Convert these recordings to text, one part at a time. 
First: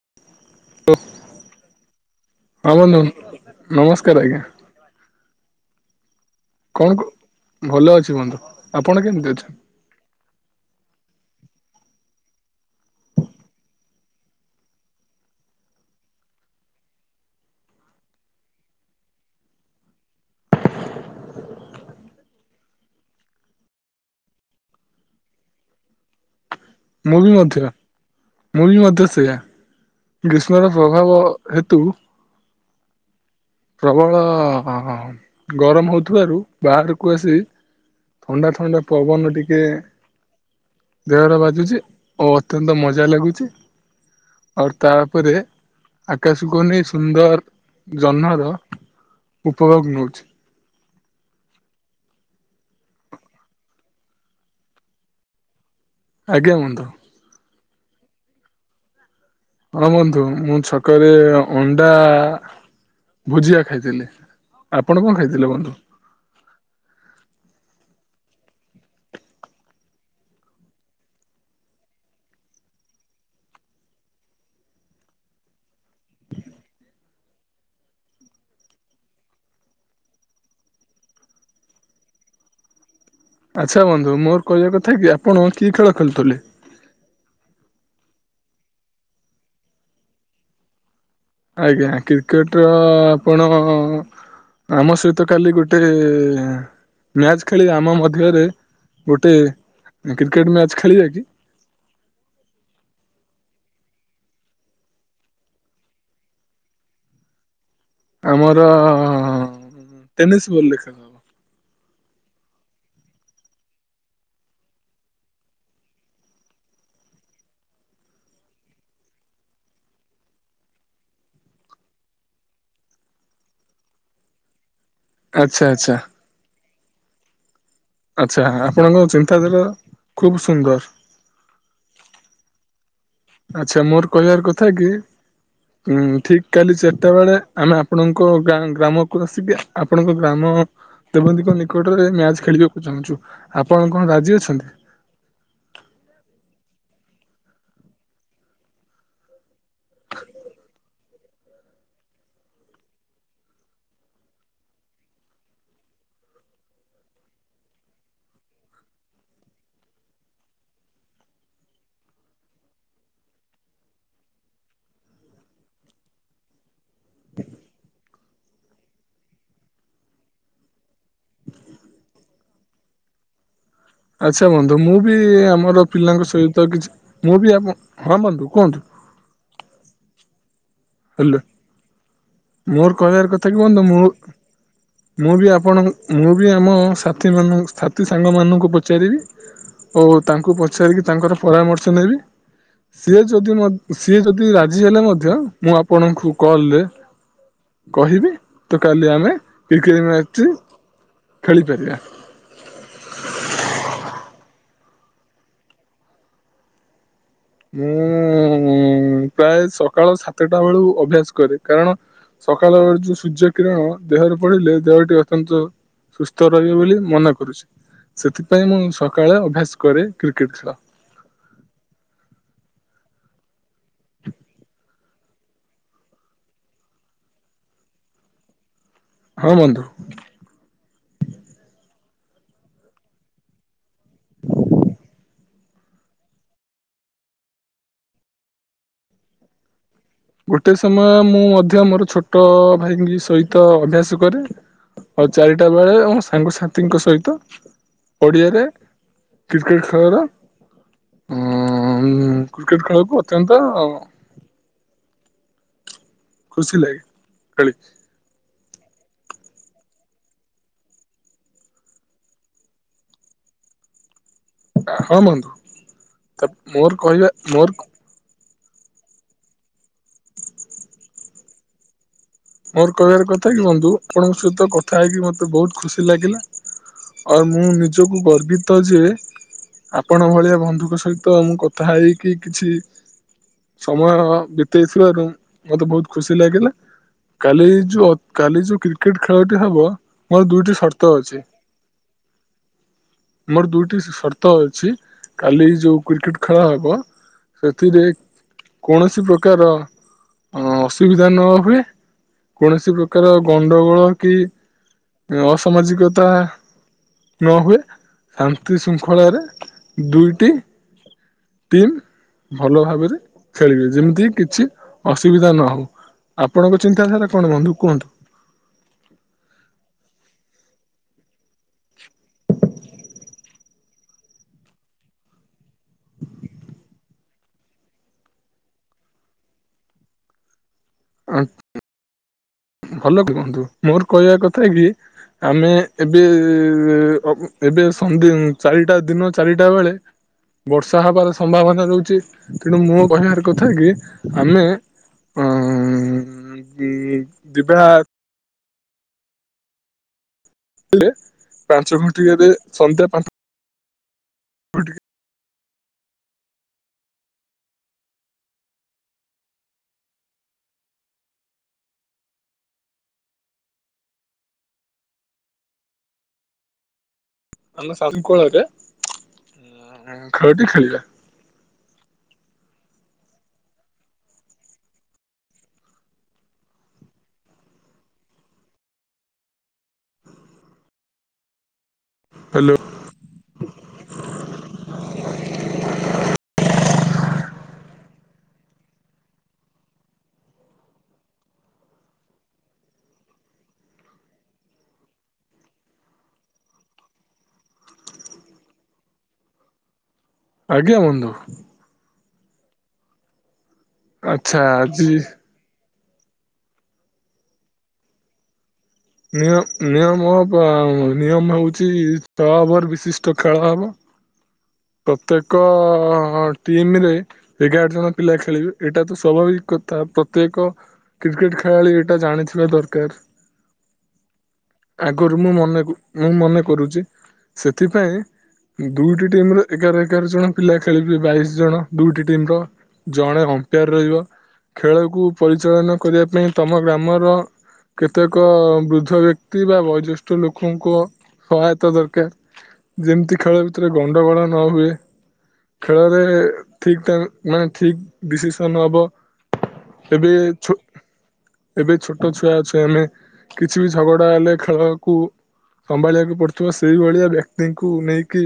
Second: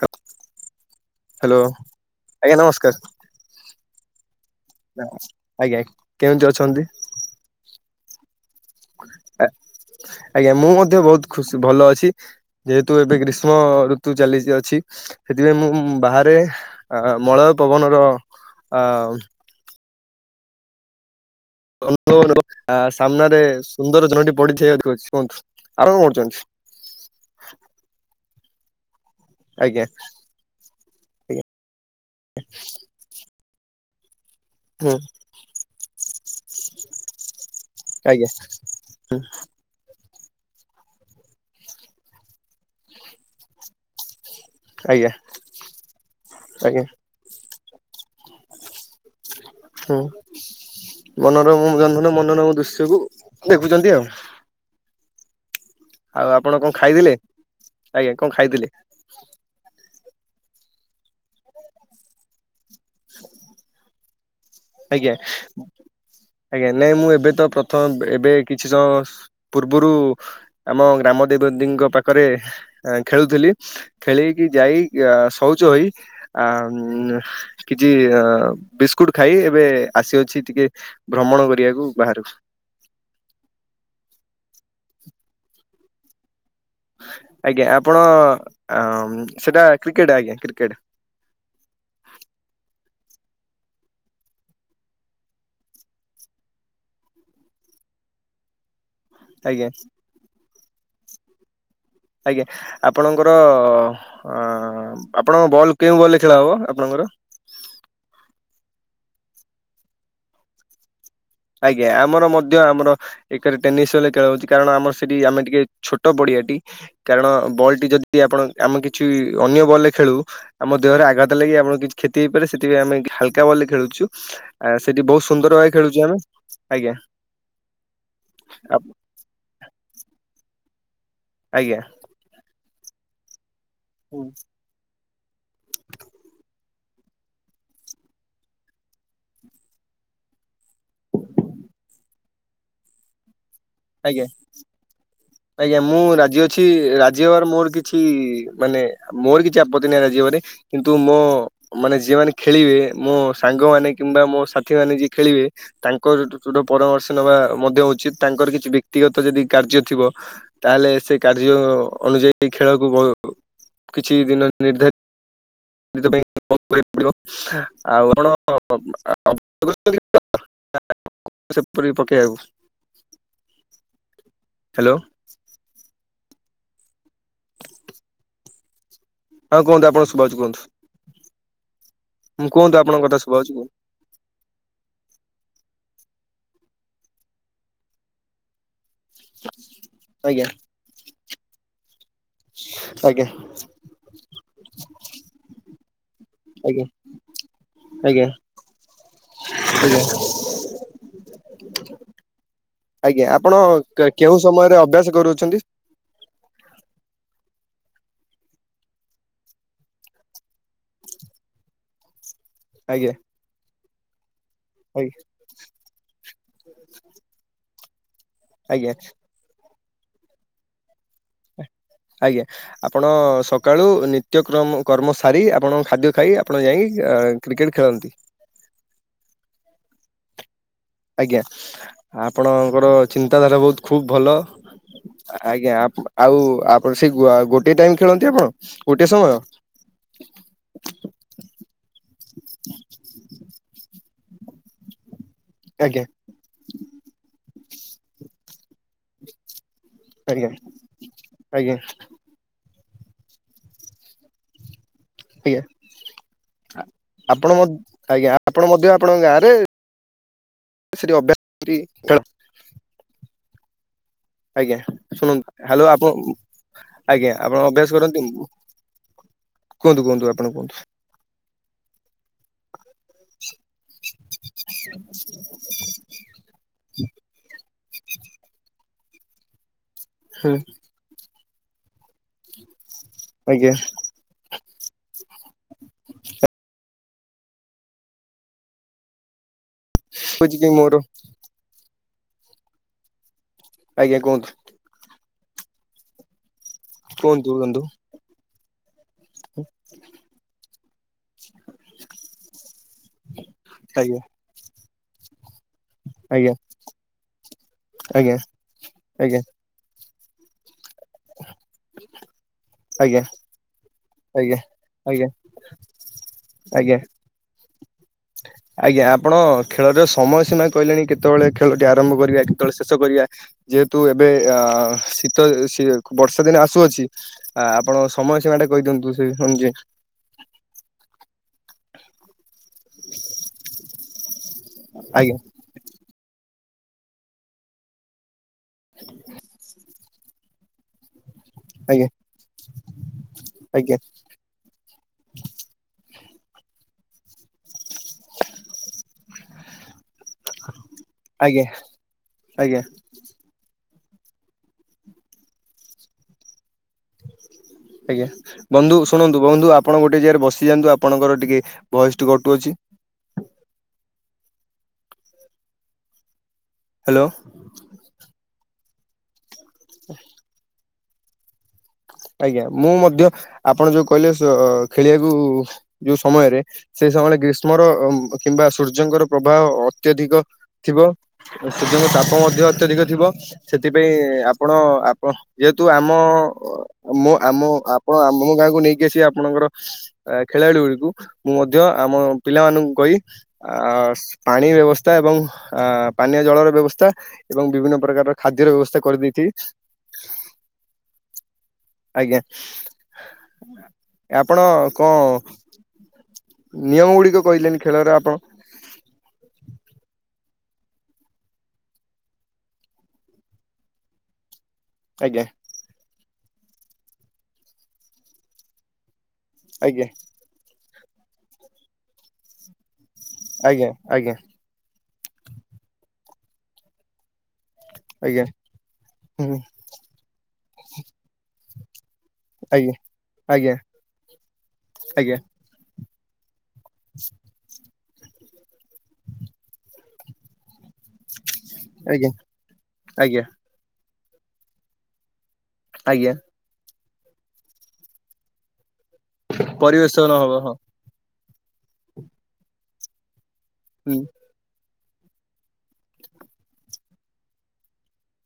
ରକ - - ହୋ ହଁ ନମସ୍କାର ବନ୍ଧୁ ନମସ୍କାର ଆଜ୍ଞା। ଆଜ୍ଞା, କେମିତି ଅ- - କଣ କୁ ଭଲ ଅଛି ବନ୍ଧୁ। ଆପଣ କେମିତି ଅଛନ୍ତି? ଆଜ୍ଞା, ମୁଁ ମଧ୍ୟ ବହୁତ ଖୁସି ଭଲ ଅଛି। ଯେହେତୁ ଏବେ ଗ୍ରୀଷ୍ମ ଋତୁ ଚାଲି ଚି ଅଛି। ସେଥିପାଇଁ ମୁଁ ବାହାରେ ମଳୟ ପବନର ଅ- - କୁହନ୍ତୁ ବନ୍ଧୁ, ଆ ସାମ୍ନାରେ ସୁନ୍ଦର ଝଡି ପଡିଥିବାର କହୁଚି। କୁହନ୍ତୁ ଆଉ କଣ କରୁଚନ୍ତି? ମୁଁ ବି ମଧ୍ୟ, ମୁଁ ବି ମଧ୍ୟ ସେଇୟା। ଆଜ୍ଞା। ଗ୍ରୀଷ୍ମର ପ୍ରଭାବ ହେତୁ - - ହଁ ପ୍ରବଳ ଗରମ ହଁ ହଁ ହଉଥିବାରୁ ବାହାରକୁ ଆସି- - ଆଜ୍ଞା ଥଣ୍ଡା ଥଣ୍ଡା ହୁଁ ପବନ ଟିକେ ଦେହର ବାଜୁଚି ଓଉ ଅତ୍ୟନ୍ତ ମଜା ଲାଗୁଚି। ଅର୍ ଆଜ୍ଞା ତାପରେ ଆକାଶକୁ ଆଜ୍ଞା ଅନେଇ ସୁନ୍ଦର ଜହ୍ନ ଉପଭୋଗ ହୁଁ ନଉଚି। ମନୋରମ ଜନ୍ମନ ମନୋରମ ଦୃଶ୍ୟକୁ ଦେଖୁଚନ୍ତି ଆଉ। ଆଉ ଆଜ୍ଞା ଆପଣ କଣ ବନ୍ଧୁ ଖାଇଥିଲେ? ଆଜ୍ଞା କଣ ଖାଇଥିଲେ? ହଁ ବନ୍ଧୁ ମୁଁ ଛକରେ ଅଣ୍ଡା- - ଭୁଜିଆ ଖାଇଥିଲି। ଆପଣ କଣ ଆଜ୍ଞା। ଖାଇଥିଲେ ବନ୍ଧୁ? ଆଜ୍ଞା, ନାଇଁ ମୁଁ ଏବେ ତ ପ୍ରଥମ ଏବେ କିଛି ସମୟ ପୂର୍ବରୁ ଆମ ଗ୍ରାମ ଦେବେ ଦେବୀଙ୍କ ପାଖରେ ଖେଳୁଥିଲି। ଖେଳକି ଯାଇ ଶୌଚ ହୋଇ ଆ କିଛି ଅ ବିସ୍କୁଟ ଖାଇ ଏବେ ଆସିଅଛି ଟିକେ ଭ୍ରମଣ କରିବାକୁ ବାହହାରକୁ। ଆଚ୍ଛା ବନ୍ଧୁ, ମୋର କହିବା କଥା କି, ଆପଣ କିଏ ଖେଳ ଖେଳୁଥିଲେ? ଆଜ୍ଞା, ଆପଣ ସେଟା କ୍ରିକେଟ ଆଜ୍ଞା କ୍ରିକେଟ। ଆଜ୍ଞା, କ୍ରିକେଟ ର ଆପଣ ଆମ ସହିତ କାଲି ଗୋଟେ ମ୍ୟାଚ ଖେଳିବେ ଆମ ମଧ୍ୟରେ। ଗୋଟେ ଆଜ୍ଞା କ୍ରିକେଟ ମ୍ୟାଚ ଖେଳିବା କି? ଆଜ୍ଞା, ଆପଣଙ୍କର ଅ ଆପଣଙ୍କ ବଲ୍ କେଉଁ ବଲରେ ଖେଳ ହବ ଆପଣଙ୍କର? ଆମର ଟେନିସ୍ ବଲ୍ ଖେଳ। ହବ। ଆଜ୍ଞା, ଆମର ମଧ୍ୟ ଆମର ଏକରେ ଟେନିସ୍ ବଲ୍ ଖେଳ ହଉଛି, କାରଣ ଆମର ସେଠି ଆମେ ଟିକେ ଛୋଟ ପଡିଆଟି। କାରଣ, ବଲ୍ ଟି ଯଦି ଆପଣ ଆମେ କିଛି ଅନ୍ୟ ବଲ୍ ରେ ଖେଳୁ। ଆମ ଦେହରେ ଆଘାତ ଲାଗି ଆପଣଙ୍କୁ କିଛି କ୍ଷତି ହେଇପାରେ। ସେଥିପାଇଁ ଆମେ ହାଲକା ବଲ୍ ରେ ଖେଳୁଛୁ। ଆ ସେଠି ବହୁତ ସୁନ୍ଦର ଆଚ୍ଛା ଭାବେ ଆଚ୍ଛା ଖେଳୁଛୁ ଆମେ, ଆଜ୍ଞା। ଆଚ୍ଛା, ଆପ ଆପଣଙ୍କ ଚିନ୍ତାଧାରା ଖୁବ ସୁନ୍ଦର। ଆଜ୍ଞା। ଆଚ୍ଛା, ମୋର କହିବାର କଥା କି ଉଁ, ଠିକ୍। କାଲି ଚାରିଟା ବେଳେ ଆମେ ଆପଣଙ୍କ ଗାଁ ଗ୍ରାମ କୌଣସି ଆପଣଙ୍କ ଗ୍ରାମ ଦେବନ୍ଦୀଙ୍କ ନିକଟରେ ମ୍ୟାଚ ଖେଳିବାକୁ ଚାହୁଁଛୁ। ଆପଣ କଣ ଆଜ୍ଞା। ରାଜି ଅଛନ୍ତି? ଆଜ୍ଞା, ମୁଁ ରାଜି ଅଛି। ରାଜି ହେବାର ମୋର କିଛି ମାନେ ମୋର କିଛି ଆପତ୍ତି ନାହିଁ ରାଜିହେବାରେ, କିନ୍ତୁ ମୋ ମାନେ, ଯିଏ ମାନେ ଖେଳିବେ, ମୋ ସାଙ୍ଗମାନେ କିମ୍ବା ମୋ ସାଥି ମାନେ ଯିଏ ଖେଳିବେ। ତାଙ୍କରଟ ପରାମର୍ଶ ନେବା ମଧ୍ୟ ଉଚିତ୍। ତାଙ୍କର କିଛି ବ୍ୟକ୍ତିଗତ ଯଦି କାର୍ଯ୍ୟ ଥିବ। ତାହେଲେ, ସେ କାର୍ଯ୍ୟ ଅନୁଯାୟୀ ଖେଳକୁ କିଛି ଦିନ ନିର୍ଦ୍ଧାରିତ- [inaudible] [inaudible] ପକେଇବାକୁ। ଆଚ୍ଛା ବନ୍ଧୁ, ମୁଁ ହ୍ୟାଲୋ ବି ଆମର ପିଲାଙ୍କ ସହିତ କିଛି ମୁଁ ବି, ଆପଣ ହଁ, ବନ୍ଧୁ କୁହନ୍ତୁ। ହଁ, କୁହୁନ୍ତୁ। [unintelligible] କୁହନ୍ତୁ। ହ୍ୟାଲୋ। କୁହନ୍ତୁ ମୋର ଆପଣଙ୍କ କହିବାର ଶୁଭାଉଛି କଥା କି, କୁହନ୍ତୁ ବନ୍ଧୁ ମୁଁ ମୁଁ ବି ଆପଣ ମୁଁ ବି ଆମ ସାଥିମାନଙ୍କୁ, ସାଥି ସାଙ୍ଗମାନଙ୍କୁ ପଚାରିବି। ଓ, ଆଜ୍ଞା ତାଙ୍କୁ ପଚାରିକି ତାଙ୍କର ପରାମର୍ଶ ନେବି। ସିଏ ଆଜ୍ଞା ଯଦି ସିଏ ଯଦି ରାଜି ହେଲେ, ମଧ୍ୟ ମୁଁ ଆପଣଙ୍କୁ କଲ୍ ରେ ଆଜ୍ଞା ଆଜ୍ଞା କହିବି ତ, କାଲି ଆମେ ଆଜ୍ଞା। କ୍ରିକେଟ ମ୍ୟାଚ ଖେଳିପାରିବା। ଆଜ୍ଞା, ଆପଣ କେଉଁ ସମୟରେ ଅଭ୍ୟାସ କରୁଛନ୍ତି? ମୁଁ ପ୍ରାୟ ସକାଳ ସାତଟା ବେଳୁ ଅଭ୍ୟାସ କରେ, କାରଣ ସକାଳ [unintelligible] ଆଜ୍ଞା ଯୋଉ ସୂର୍ଯ୍ୟ କିରଣ ଦେହରେ ପଡ଼ିଲେ, ଦେହଟି ଆଜ୍ଞା ଅତ୍ୟନ୍ତ ସୁସ୍ଥ ରହିବେ ବୋଲି ମନା କରୁଛି। ସେଥିପାଇଁ ମୁଁ ଆଜ୍ଞା ସକାଳେ ଅଭ୍ୟାସ କରେ କ୍ରିକେଟ ଖେଳ। ଆଜ୍ଞା। ଆପଣ ସକାଳୁ ନିତ୍ୟକ୍ରମ କର୍ମ ସାରି, ଆପଣ ଖାଦ୍ୟ ଖାଇ ଆପଣ ଯାଇ କ୍ରିକେଟ୍ ଖେଳନ୍ତି। ହଁ, ବନ୍ଧୁ। ଆଜ୍ଞା, ଆପଣଙ୍କର ଚିନ୍ତାଧାରା ବହୁତ ଖୁବ ଭଲ। ଆଜ୍ଞା, ଆଉ ଆପଣ ସେ ଗୋଟେ ଟାଇମ ଖେଳନ୍ତି ଆପଣ ଗୋଟେ ସମୟ। ଗୋଟେ ସମୟ ମୁଁ ମଧ୍ୟ ମୋର ଛୋଟ ଭାଇଙ୍କ ସହିତ ଅଭ୍ୟାସ କରେ। ଆଉ ଚାରିଟାବେଳେ ଆଜ୍ଞା ଆମ ସାଙ୍ଗସଥିଙ୍କ ସହିତ ପଡିଆରେ। କ୍ରିକେଟ ଖେଳର ଆଜ୍ଞା ଉୁଁ ଆଜ୍ଞା ଉୁଁ ଉୁଁ। କ୍ରିକେଟ ଖେଳକୁ ଅତ୍ୟନ୍ତ। ଆଜ୍ଞା ଖୁସି ଆ ଲାଗେ ଆପଣ ମ ଖେଳିକି ଆଜ୍ଞା। ଆପଣ ମଧ୍ୟ ଆପଣଙ୍କ ଗାଁରେ ସେଠି ଅଭ୍ୟାସ କରକି ଖେଳ। ଆଜ୍ଞା ହଁ ବନ୍ଧୁ। ଶୁଣନ୍ତୁ ହାଲୋ ଆପଣ ତା ମୋର କହିବା ଆଜ୍ଞା ଆପଣ ମୋର ଅଭ୍ୟାସ କରନ୍ତିନି। କୁହନ୍ତୁ କୁହନ୍ତୁ ଆପଣ କୁହନ୍ତୁ। ମୋର କହିବାର କଥାକି ବନ୍ଧୁ ଆପଣଙ୍କ ସହିତ କଥା ହେଇକି ମତେବହୁତ ଖୁସି ଲାଗିଲା ଆଉ ମୁଁ ନିଜକୁ ଗର୍ବିତଯେ ଆପଣ ଭଳିଆ ବନ୍ଧୁଙ୍କ ସହିତ ମୁଁ କଥାହେଇକି କିଛି ଆଜ୍ଞା ସମୟ ଅ ଅ ବି ଦେଇଥିବାରୁ ମତେବହୁତ ଖୁସିଲାଗିଲା। କାଲି ଯୋଉ କାଲି ଯୋଉ କ୍ରିକେଟ ଖେଳଟିହବ ମୋର ହଉଛି କି ଦୁଇଟି ମୋର ସର୍ତଅଛି। ମୋର ଦୁଇଟି ଆଜ୍ଞା କୁହନ୍ତୁ ସର୍ତଅଛି କାଲି ଯୋଉ କ୍ରିକେଟ ଖେଳହବ କୁହନ୍ତୁ ବନ୍ଧୁ ସେଥିରେ କୌଣସି ପ୍ରକାର ଅ ସୁବିଧା ନହୁଏ। କୌଣସି ପ୍ରକାର ଆଜ୍ଞା ଗଣ୍ଡଗୋଳକି ଅସମାଜିକ ତା ଆଜ୍ଞା ନହୁଏ ଆଜ୍ଞା ଶାନ୍ତି ଶୃଙ୍ଖଳାରେ ଆଜ୍ଞା ଦୁଇଟି ଟିମ ଭଲଭାବରେ ଆଜ୍ଞା ଖେଳିବେ ଯେମିତ ତି ଆଜ୍ଞା। କିଛି ଆଜ୍ଞା ଅସୁବିଧା ନହଉ ଆପଣଙ୍କ ଆଜ୍ଞା ଚିନ୍ତାଧାରା କଣ ବନ୍ଧୁ କୁହନ୍ତୁ? ଆଜ୍ଞା ଆପଣ ଖେଳର ସମୟ ସୀମା କହିଲେଣି କେତେବେଳେ ଖେଳଟି ଆରମ୍ଭ କରିବାକି। କେତେବେଳେ ଶେଷ କରିବା ଯେହେତୁ ଏବେ ଅ ଶୀତ ଶୀ ବର୍ଷା ଦିନ ଆସୁଅଛି। ଆ ଆପଣ ସମୟ ସୀମାଟା କହିଦିଅନ୍ତୁ ସେ ହଁ ଯେ। ଭଲ କୁହନ୍ତୁ ମୋର କହିବା କଥାକି ଆଜ୍ଞା ଆମେ ଏବେ ଏଁ ଏଁ ଏଁ ଅ ଉୁଁ ଏବେ ସନ୍ଧ୍ୟ ଚାରିଟା ଦିନ ଚାରିଟା ବେଳେ ବର୍ଷା ହବାର ସମ୍ଭାବନା ଆଜ୍ଞା ରହୁଛି ତେଣୁ ମୁଁ କହିବାର କଥାକି? ଆଜ୍ଞା ଆମେ [unintelligible] ଯିବା। [unintelligible] [unintelligible] ଆଜ୍ଞା ପାଞ୍ଚ ଘଟିିକାରେ ଆଜ୍ଞା ସନ୍ଧ୍ୟା। [unintelligible] ଟିକିଏ। ଆଜ୍ଞା ବନ୍ଧୁ ଶୁଣନ୍ତୁ ବନ୍ଧୁ ଆପଣ ଗୋଟିଏ ଜାଗାରେ ବସିଯାଆନ୍ତୁ ଆପଣଙ୍କର ଟିକିଏ ଭଏସ କଟୁଅଛି। ହାଲୋ। ଆମ ସାଇଁ କୋଳରେ ଖେଳଟି ଖେଳିବା। ଆଜ୍ଞା ମୁଁ ମଧ୍ୟ ଆପଣ ଯୋଉ କହିଲେ ସ ଖେଳିବାକୁ ଯୋଉ ସମୟରେ ସେଇ ସମୟରେ ଗ୍ରୀଷ୍ମର ଅ କିମ୍ବା ସୂର୍ଯ୍ୟଙ୍କର ପ୍ରବାହ ଅତ୍ୟଧିକ ଥିବ ସୂଯ୍ୟଙ୍କ ତାପ ମଧ୍ୟ ହ୍ୟାଲୋ ଅତ୍ୟଧିକ ଥିବ। ସେଥିପାଇଁ ଆପଣ ଆପଣ ଯେହେତୁ ଆମ ମୁଁ ଆମ ଆପଣ ଆମ ଗାଁକୁ ନେଇକି ଆସି ଆପଣଙ୍କର ଆ ଖେଳାଳି ଗୁଡିକୁ ମୁଁ ମଧ୍ୟ ଆମ ପିଲାମାନଙ୍କୁ କହି ଆସ ପାଣି ବ୍ୟବସ୍ଥା ଏବଂ ଆ ପାନୀୟ ଜଳର ବ୍ୟବସ୍ଥା ଏବଂ ବିଭିନ୍ନ ପ୍ରକାରର ଖାଦ୍ୟର ବ୍ୟବସ୍ଥା କରିଦେଇଛି। ଆଜ୍ଞା ବନ୍ଧୁ। ଆଜ୍ଞା ଆଚ୍ଛା ଆପଣ ଆଜି କଣ? ନିୟମ ଗୁଡିକ କହିଲେନି ଖେଳର ଆପଣ? ନିଅ ନିୟମ ବା ନିୟମ ହଉଛି ଛଅ ଓଭର ବିଶିଷ୍ଟ ଖେଳହବ। ଆଜ୍ଞା ପ୍ରତ୍ୟେକ ଟିମରେ ଏଗାର ଜଣ ପିଲା ଖେଳିବେ ଏଇଟା ତ ସ୍ୱଭାବିକ। କଥା ଆଜ୍ଞା ପ୍ରତ୍ୟେକ କ୍ରିକେଟ ଖେଳାଳି ଏଇଟା ଜାଣିଥିବା ଦରକାର। ଆଜ୍ଞା ଆଜ୍ଞା। ଆଗରୁ ମୁଁ ମନେ ମୁଁ ମନେ କରୁଛି ଆଜ୍ଞା ସେଥିପାଇଁ ଦୁଇଟି ହୁଁ ଟିମ୍ର ଏଗାର ଏଗାର ଜଣ ପିଲା ଖେଳିବେ ବାଇଶି ଜଣ। ଦୁଇଟି ଟିମ୍ର ଆଜ୍ଞା ଜଣେ ଆଜ୍ଞା ଅମ୍ପେୟାର ରହିବ ଖେଳକୁ ଆଜ୍ଞା ପରିଚାଳନା କରିବା ପାଇଁ ତମ ଗ୍ରାମର କେତେକ ବୃଦ୍ଧ ବ୍ୟକ୍ତି ବା ବୟୋଜ୍ୟେଷ୍ଠ ଲୋକଙ୍କ ସହାୟତା ଦରକାର ଆଜ୍ଞା ଯେମିତି ଆଜ୍ଞା ଖେଳ ଭିତରେ ଗଣ୍ଡଗୋଳ ନ ହୁଏ। ଖେଳରେ ଆଜ୍ଞା ଠିକ ଠାକ ମାନେ ଠିକ ଡିସିସନ ହବ। ପରିବେଶ ଏବେ ନହବ ଛୋ ହଁ ଏବେ ଛୋଟ ଛୁଆ ଅଛେ ଆମେ କିଛି ବି ହୁଁ ଝଗଡା ହେଲେ ଖେଳ କୁ ସମ୍ଭାଳିବାକୁ ପଡୁଥିବ ସେଇଭଳିଆ ବ୍ୟକ୍ତିଙ୍କୁ ନେଇକି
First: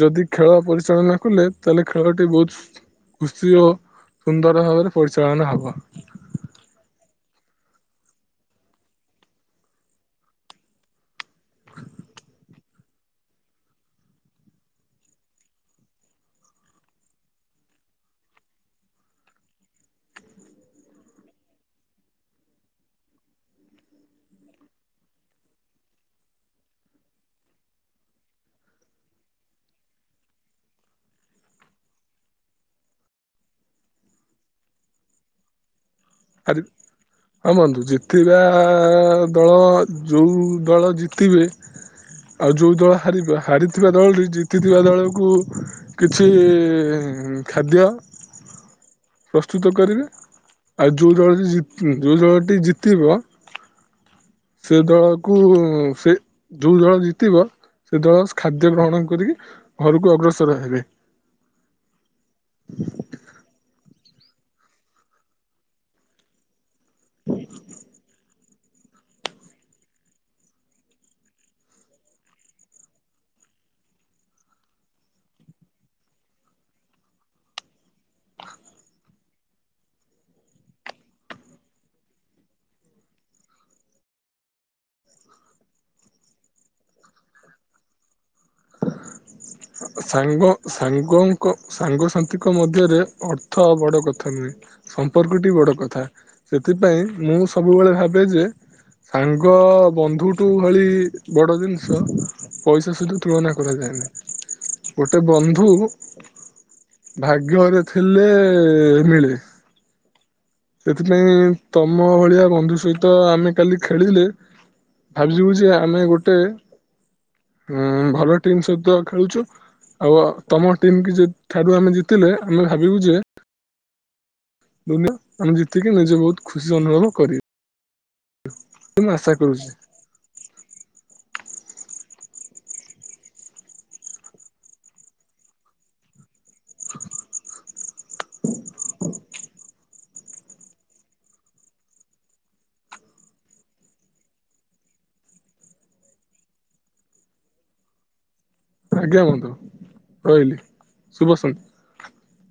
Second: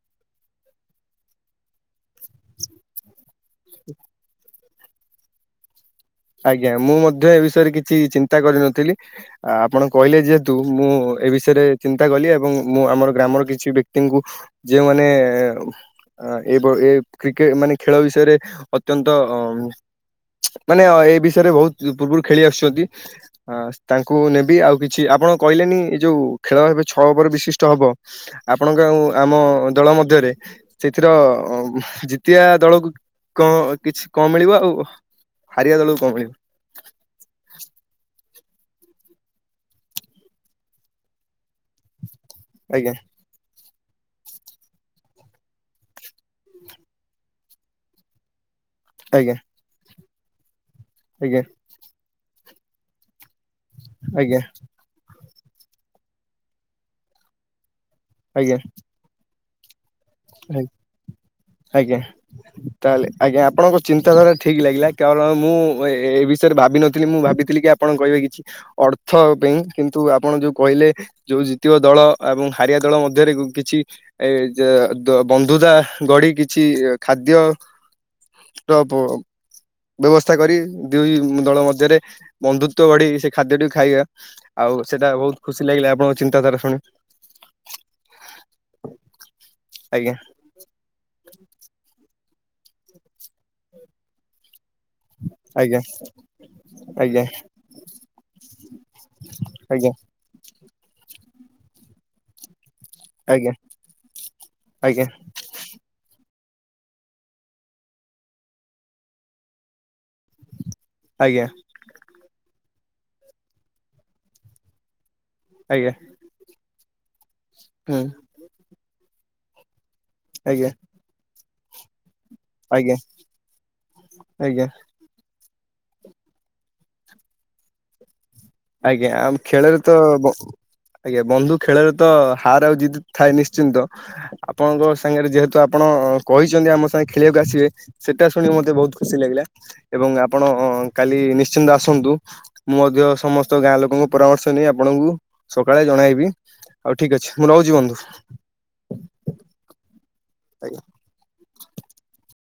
ଯଦି ଖେଳ ପରିଚାଳନା କଲେ ତାହେଲେ ଖେଳଟି ବହୁତ ଖୁସି ଓ ସୁନ୍ଦର ଭାବରେ ପରିଚଳନା ହବ। ଆଜ୍ଞା ମୁଁ ମଧ୍ୟ ଏ ବିଷୟରେ କିଛି ଚିନ୍ତା କରିନଥିଲି। ଆ ଆପଣ କହିଲେ ଯେହେତୁ ମୁଁ ଏ ବିଷୟରେ ଚିନ୍ତା କଲି ଏବଂ ମୁଁ ଆମର ଗ୍ରାମର କିଛି ବ୍ୟକ୍ତିଙ୍କୁ ଯେଉଁ ମାନେ ଏ ଉଃମ ଆ ଏବ ଏ କ୍ରିକେ ମାନେ ଖେଳ ବିଷୟରେ ଅତ୍ୟନ୍ତ ଅ ମା ମାନେ ଏ ବିଷୟରେ ବହୁତ ପୂର୍ବରୁ ଖେଳି ଆସୁଛନ୍ତି ତାଙ୍କୁ ନେବି ଆଉ କିଛି ଆପଣ କହିଲେନି ଏଇ ଯୋଉ ଖେଳ ଏବେ ଛଅ ଓଭର ବିଶିଷ୍ଟ ହବ। ଆପଣଙ୍କ ଆଉ ଆମ ଦଳ ମଧ୍ୟରେ ସେଥିର ଜିତିବା ଦଳକୁ କ କିଛି କଣ ମିଳିବ ଆଉ ହାରିବା ଦଳକୁ କଣ ମିଳିବ? [inaudible] ହଁ ବନ୍ଧୁ, ଜିତିବା ଦଳ ଯଉ ଦଳ ଜିତିବେ [inaudible] ଆଉ ଯୋଉ ଦଳ ହାରିବେ ହାରି ଥିବା ଦଳଟି ଜିତିଥିବା ଦଳକୁ କିଛି ଖାଦ୍ୟ ଆଜ୍ଞା ପ୍ରସ୍ତୁତ କରିବେ। ଆଉ ଯୋଉ ଆଜ୍ଞା ଦଳଟି ଜିତ ଯୋଉ ଦଳଟି ଜିତିବ ଆଜ୍ଞା। ସେ ଦଳକୁ ସେ ଯୋଉ ଦଳ ଜିତିବ ସେ ଦଳ ଆଜ୍ଞା ଖାଦ୍ୟ ଗ୍ରହଣ କରିକି ଘରକୁ ଅଗ୍ରସର ଆଜ୍ଞା ହେବେ। ଆଜ୍ଞା ତାହେଲେ ଆଜ୍ଞା, ଆପଣଙ୍କ ଚିନ୍ତାଧାରା ଠିକ୍ ଲାଗିଲା କାରଣ ମୁଁ ଏ ବିଷୟରେ ଭାବିନ ମୁଁ ଭାବିଥିଲି କି ଆପଣ କହିବେ କିଛି ଅର୍ଥ ପାଇଁ କିନ୍ତୁ ଆପଣ ଯୋଉ କହିଲେ ଯୋଉ ଜିତିବ ଦଳ ଏବଂ ହାରିଆ ଦଳ ମଧ୍ୟରେ କିଛି ଏ [unintelligible] ତ ବନ୍ଧୁତା ଗଢ଼ି ଢକିଛି ଖାଦ୍ୟ ର ପ ବ୍ୟବସ୍ଥା କରି ଦୁଇ ଦଳ ମଧ୍ୟରେ ବନ୍ଧୁତ୍ୱ ଗଢି ସେ ଖାଦ୍ୟଟିକୁ ଖାଇବା। ଆଉ ସେଟା ବହୁତ ଖୁସି ଲାଗିଲା ଆପଣଙ୍କ ଚିନ୍ତାଧାରା ଶୁଣି। ଆଜ୍ଞା ସାଙ୍ଗ ସାଙ୍ଗଙ୍କ ସାଙ୍ଗସାଥିଙ୍କ ମଧ୍ୟରେ ଅର୍ଥ ବଡ଼ କଥା ନୁହେଁ। ସମ୍ପର୍କଟି ବଡ ଆଜ୍ଞା କଥା ସେଥିପାଇଁ ଆଜ୍ଞା ମୁଁ ସବୁବେଳେ ଭାବେ ଯେ ସାଙ୍ଗ ଆଜ୍ଞା ବନ୍ଧୁଠୁ ଭଳି ବଡ ଜିନିଷ ପଇସା ସହିତ ଆଜ୍ଞା। ତୁଳନା କରାଯାଏନାହିଁ, ଆଜ୍ଞା ଗୋଟେ ବନ୍ଧୁ ଭାଗ୍ୟରେ ଥିଲେ ମିିଳେ। ଆଜ୍ଞା ସେଥିପାଇଁ ଆଜ୍ଞା ତମ ଭଳିଆ ବନ୍ଧୁ ସହିତ ଆମେ କାଲି ଖେଳିଲେ ଭାବିଯିବୁ ଯେ ଆମେ ଗୋଟେ ଉ ହୁଁ ଭଲ ଟିମ୍ ସହିତ ଖେଳୁଛୁ ଆଉ ଆଜ୍ଞା ତମ ଟିମ୍ କି ଠାରୁ ଆମେ ଜିତିଲେ ଆମେ ଆଜ୍ଞା ଭାବିବୁ ଯେ ଆଜ୍ଞା। ଆମେ ଜିତିକି ନିଜେ ବହୁତ ଖୁସି ଅନୁଭବ କରିବୁ। ଆଜ୍ଞା, ଆମ କରୁଛି ଖେଳରେ ତ ବ ଆଜ୍ଞା, ବନ୍ଧୁ ଖେଳରେ ତ ହାର୍ ଆଉ ଜିଦି ଥାଏ ନିଶ୍ଚିନ୍ତ। ଆପଣଙ୍କ ସାଙ୍ଗରେ ଯେହେତୁ ଆପଣ କହିଛନ୍ତି ଆମ ସାଙ୍ଗେ ଖେଳିବାକୁ ଆସିବେ ସେଟା ଶୁଣିି ମତେ ବହୁତ ଖୁସି ଲାଗିଲା। ଏବଂ ଆପଣ କାଲି ନିଶ୍ଚିନ୍ତ ଆସନ୍ତୁ। ମୁଁ ମଧ୍ୟ ସମସ୍ତ ତ ଗାଁ ଲୋକଙ୍କ ପରାମର୍ଶ ନେଇ ଆପଣଙ୍କୁ ସକାଳେ ଜଣାଇବି। ଆଉ ଠିକ୍ ଅଛି ମୁଁ ରହୁଛି ବନ୍ଧୁ। ଆଜ୍ଞା ବନ୍ଧୁ ରହିଲି ଶୁଭ ସନ୍ଧ୍ୟା।